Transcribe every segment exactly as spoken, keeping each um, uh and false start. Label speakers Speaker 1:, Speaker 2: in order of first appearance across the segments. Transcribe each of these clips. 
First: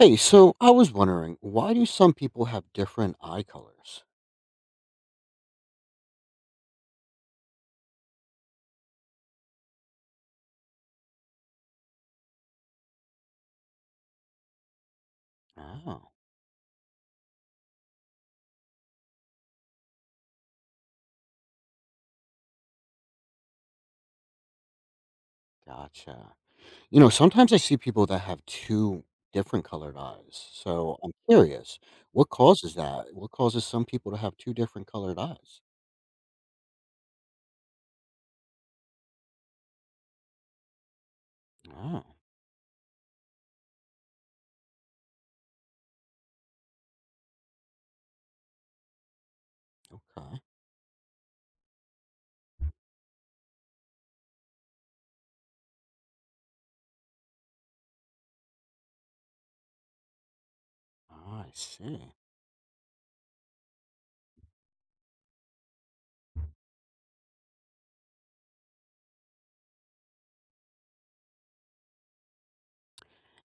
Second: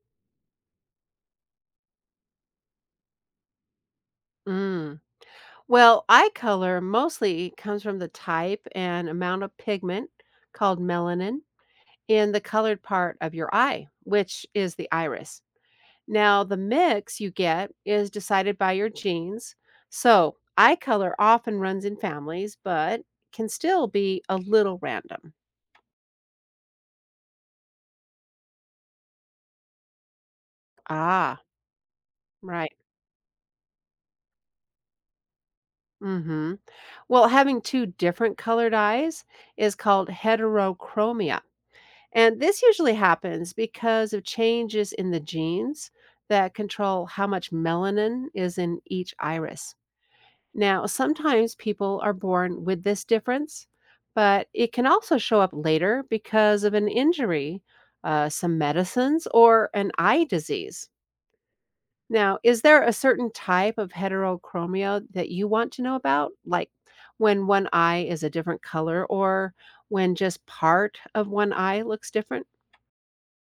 Speaker 1: Hey, so I was wondering, why do some people have different eye colors?
Speaker 2: Mm. Well, eye color mostly comes from the type and amount of pigment called melanin in the colored part of your eye, which is the iris.
Speaker 1: Oh,
Speaker 2: Now, the mix you get is decided by your genes. So, eye color often runs in families, but can still be a little random.
Speaker 1: gotcha. You know, sometimes I see people that have two different colored eyes. So I'm
Speaker 2: Ah,
Speaker 1: curious, what
Speaker 2: right.
Speaker 1: causes that? What causes some people to have two different colored eyes?
Speaker 2: Mhm. Well, having two different colored eyes is called heterochromia.
Speaker 1: Oh,
Speaker 2: And this usually happens because of changes in the genes that control how much melanin is in each iris.
Speaker 1: okay.
Speaker 2: Now, sometimes people are born with this difference, but it can also show up later because of an injury, uh, some medicines, or an eye disease.
Speaker 1: I see.
Speaker 2: Now, is there a certain type of heterochromia that you want to know about? Like when one eye is a different color or when just part of one eye looks different?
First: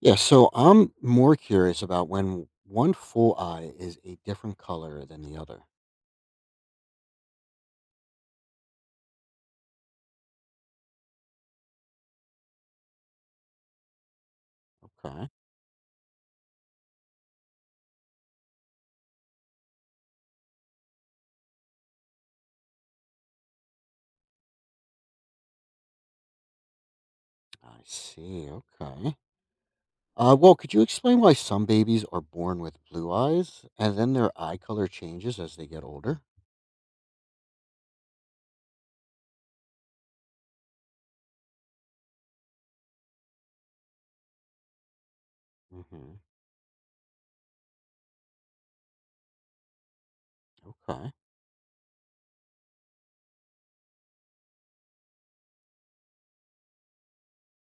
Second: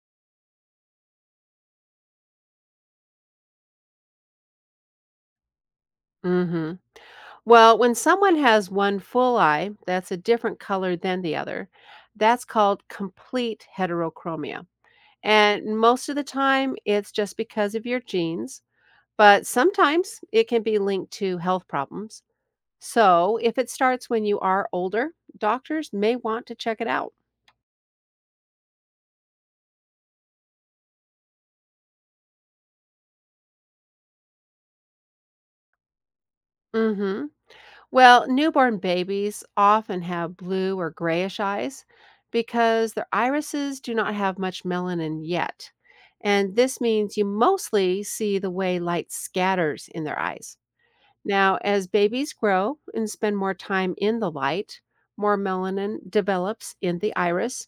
Speaker 1: Yeah, so I'm more curious about when one full eye is a different color than the other.
Speaker 2: Mm hmm. Well, when someone has one full eye that's a different color than the other, that's called complete heterochromia.
Speaker 1: Okay.
Speaker 2: And most of the time, it's just because of your genes, but sometimes it can be linked to health problems. So if it starts when you are older, doctors may want to check it out.
Speaker 1: I see. Okay. Uh, well, could you explain why some babies are born with blue eyes and then their eye color changes as they get older?
Speaker 2: Mm hmm. Well, newborn babies often have blue or grayish eyes because their irises do not have much melanin yet.
Speaker 1: Hmm.
Speaker 2: And this means you mostly see the way light scatters in their eyes.
Speaker 1: Okay.
Speaker 2: Now, as babies grow and spend more time in the light, more melanin develops in the iris.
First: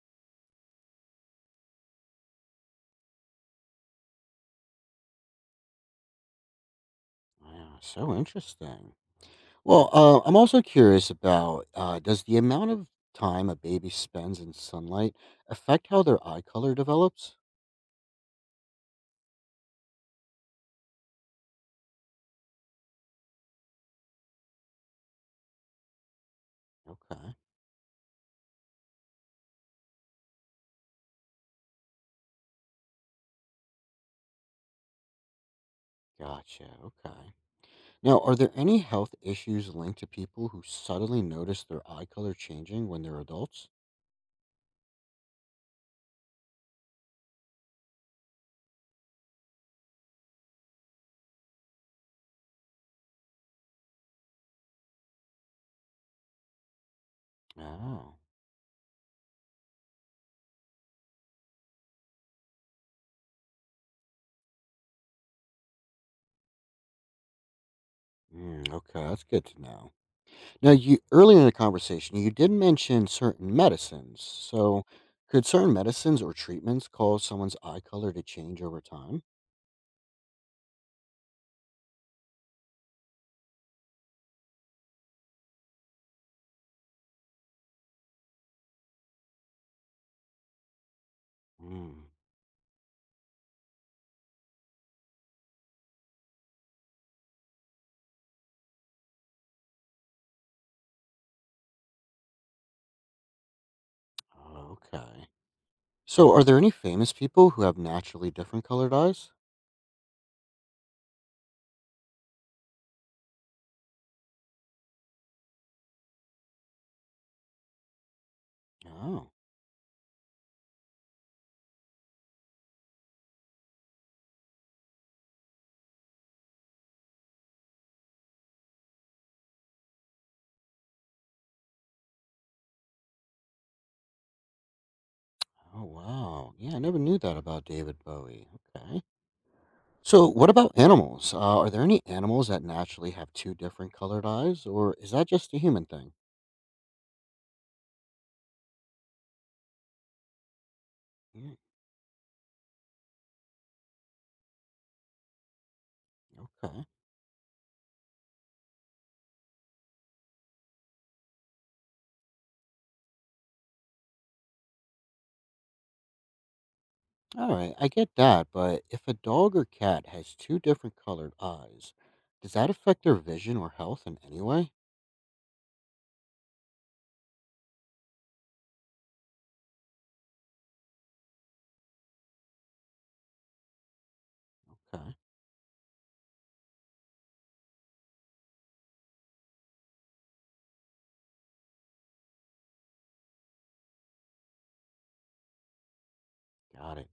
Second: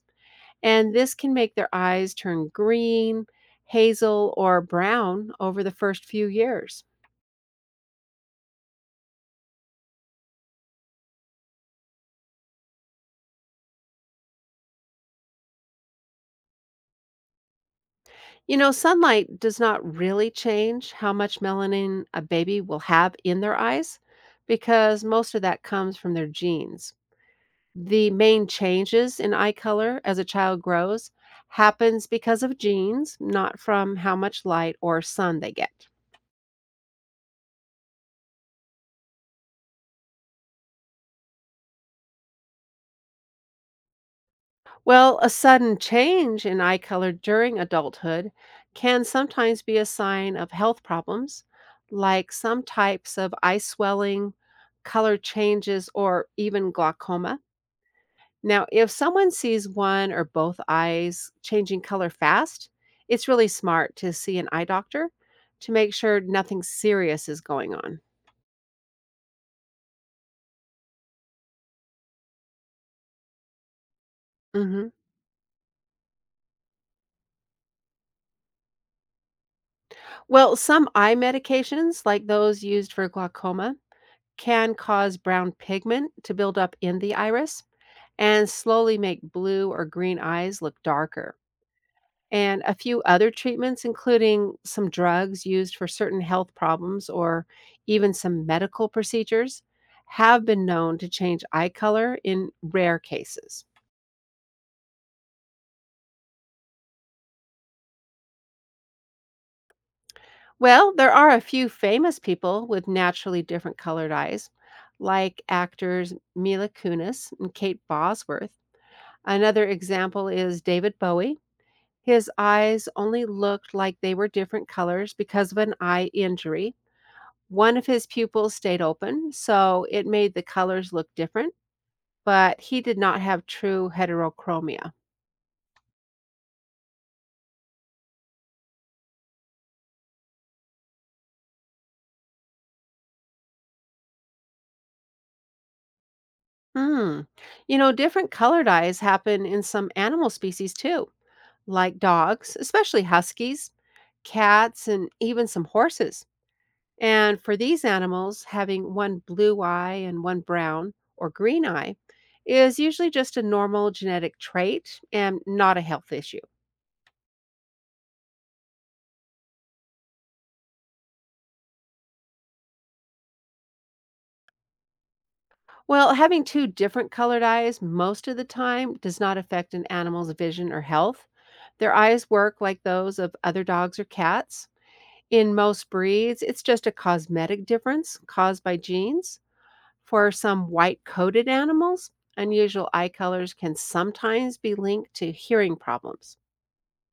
Speaker 2: And this can make their eyes turn green, hazel, or brown over the first few years.
Speaker 1: Yeah, so interesting. Well, uh, I'm also curious about uh, does the amount of time a baby spends in sunlight affect how their eye color develops?
Speaker 2: You know, sunlight does not really change how much melanin a baby will have in their eyes because most of that comes from their genes.
Speaker 1: Okay.
Speaker 2: The main changes in eye color as a child grows happens because of genes, not from how much light or sun they get.
Speaker 1: Gotcha. Okay. Now, are there any health issues linked to people who suddenly notice their eye color changing when they're adults?
Speaker 2: Well, a sudden change in eye color during adulthood can sometimes be a sign of health problems, like some types of eye swelling, color changes, or even glaucoma.
Speaker 1: Oh,
Speaker 2: Now, if someone sees one or both eyes changing color fast, it's really smart to see an eye doctor to make sure nothing serious is going on.
Speaker 1: mm, okay. That's good to know. Now, you earlier in the conversation, you did mention certain medicines. So,
Speaker 2: Mhm.
Speaker 1: could certain medicines or treatments cause someone's eye color to change over time?
Speaker 2: Well, some eye medications, like those used for glaucoma, can cause brown pigment to build up in the iris and slowly make blue or green eyes look darker.
Speaker 1: Mm,
Speaker 2: And a few other treatments, including some drugs used for certain health problems or even some medical procedures, have been known to change eye color in rare cases.
Speaker 1: okay. So, are there any famous people who have naturally different colored eyes?
Speaker 2: Well, there are a few famous people with naturally different colored eyes, like actors Mila Kunis and Kate Bosworth.
Speaker 1: Oh,
Speaker 2: Another example is David Bowie. His eyes only looked like they were different colors because of an eye injury. One of his pupils stayed open, so it made the colors look different, but he did not have true heterochromia.
Speaker 1: oh wow. Yeah, I never knew that about David Bowie. Okay. So, what about animals? Uh, are there any animals that naturally have two different colored eyes, or is that just a human thing?
Speaker 2: Hmm. You know, different color dyes happen in some animal species too,
Speaker 1: Mm,
Speaker 2: like dogs, especially huskies, cats, and even some horses.
Speaker 1: okay.
Speaker 2: And for these animals, having one blue eye and one brown or green eye is usually just a normal genetic trait and not a health issue.
Speaker 1: All right, I get that, but if a dog or cat has two different colored eyes, does that affect their vision or health in any way?
Speaker 2: Well, having two different colored eyes most of the time does not affect an animal's vision or health. Their eyes work like those of other dogs or cats.
Speaker 1: Okay,
Speaker 2: In most breeds, it's just a cosmetic difference caused by genes. For some white coated animals, unusual eye colors can sometimes be linked to hearing problems.
Speaker 1: got it.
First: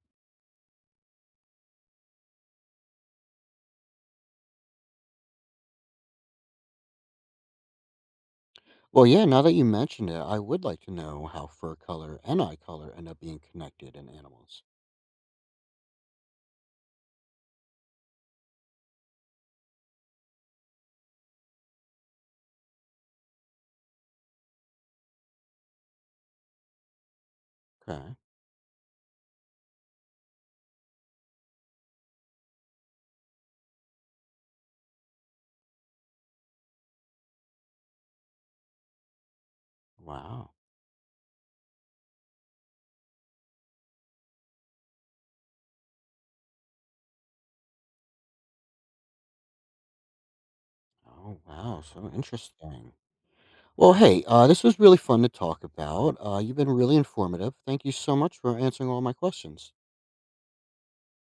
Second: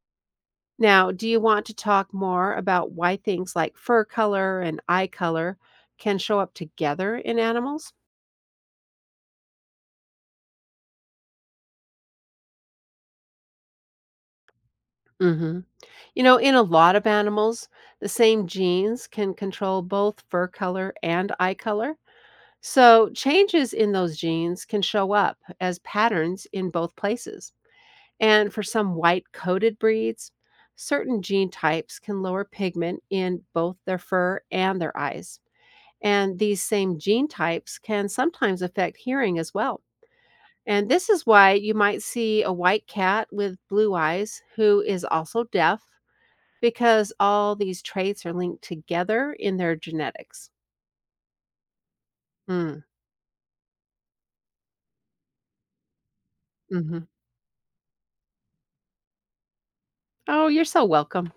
Speaker 2: Now, do you want to talk more about why things like fur color and eye color can show up together in animals?
Speaker 1: Well, yeah, now that you mentioned it, I would like to know how fur color and eye color end up being connected in animals.
Speaker 2: Mm hmm. You know, in a lot of animals, the same genes can control both fur color and eye color. So, changes in those genes can show up as patterns in both places.
Speaker 1: Okay,
Speaker 2: And for some white coated breeds, certain gene types can lower pigment in both their fur and their eyes. And these same gene types can sometimes affect hearing as well.
Speaker 1: wow.
Speaker 2: And this is why you might see a white cat with blue eyes who is also deaf because all these traits are linked together in their genetics.
Speaker 1: Oh, wow, so
Speaker 2: Mm,
Speaker 1: interesting. Well, hey, uh, this was really fun to talk about. Uh, you've been really
Speaker 2: mhm.
Speaker 1: informative. Thank you so much for answering all my questions.
Speaker 2: Oh, you're so welcome.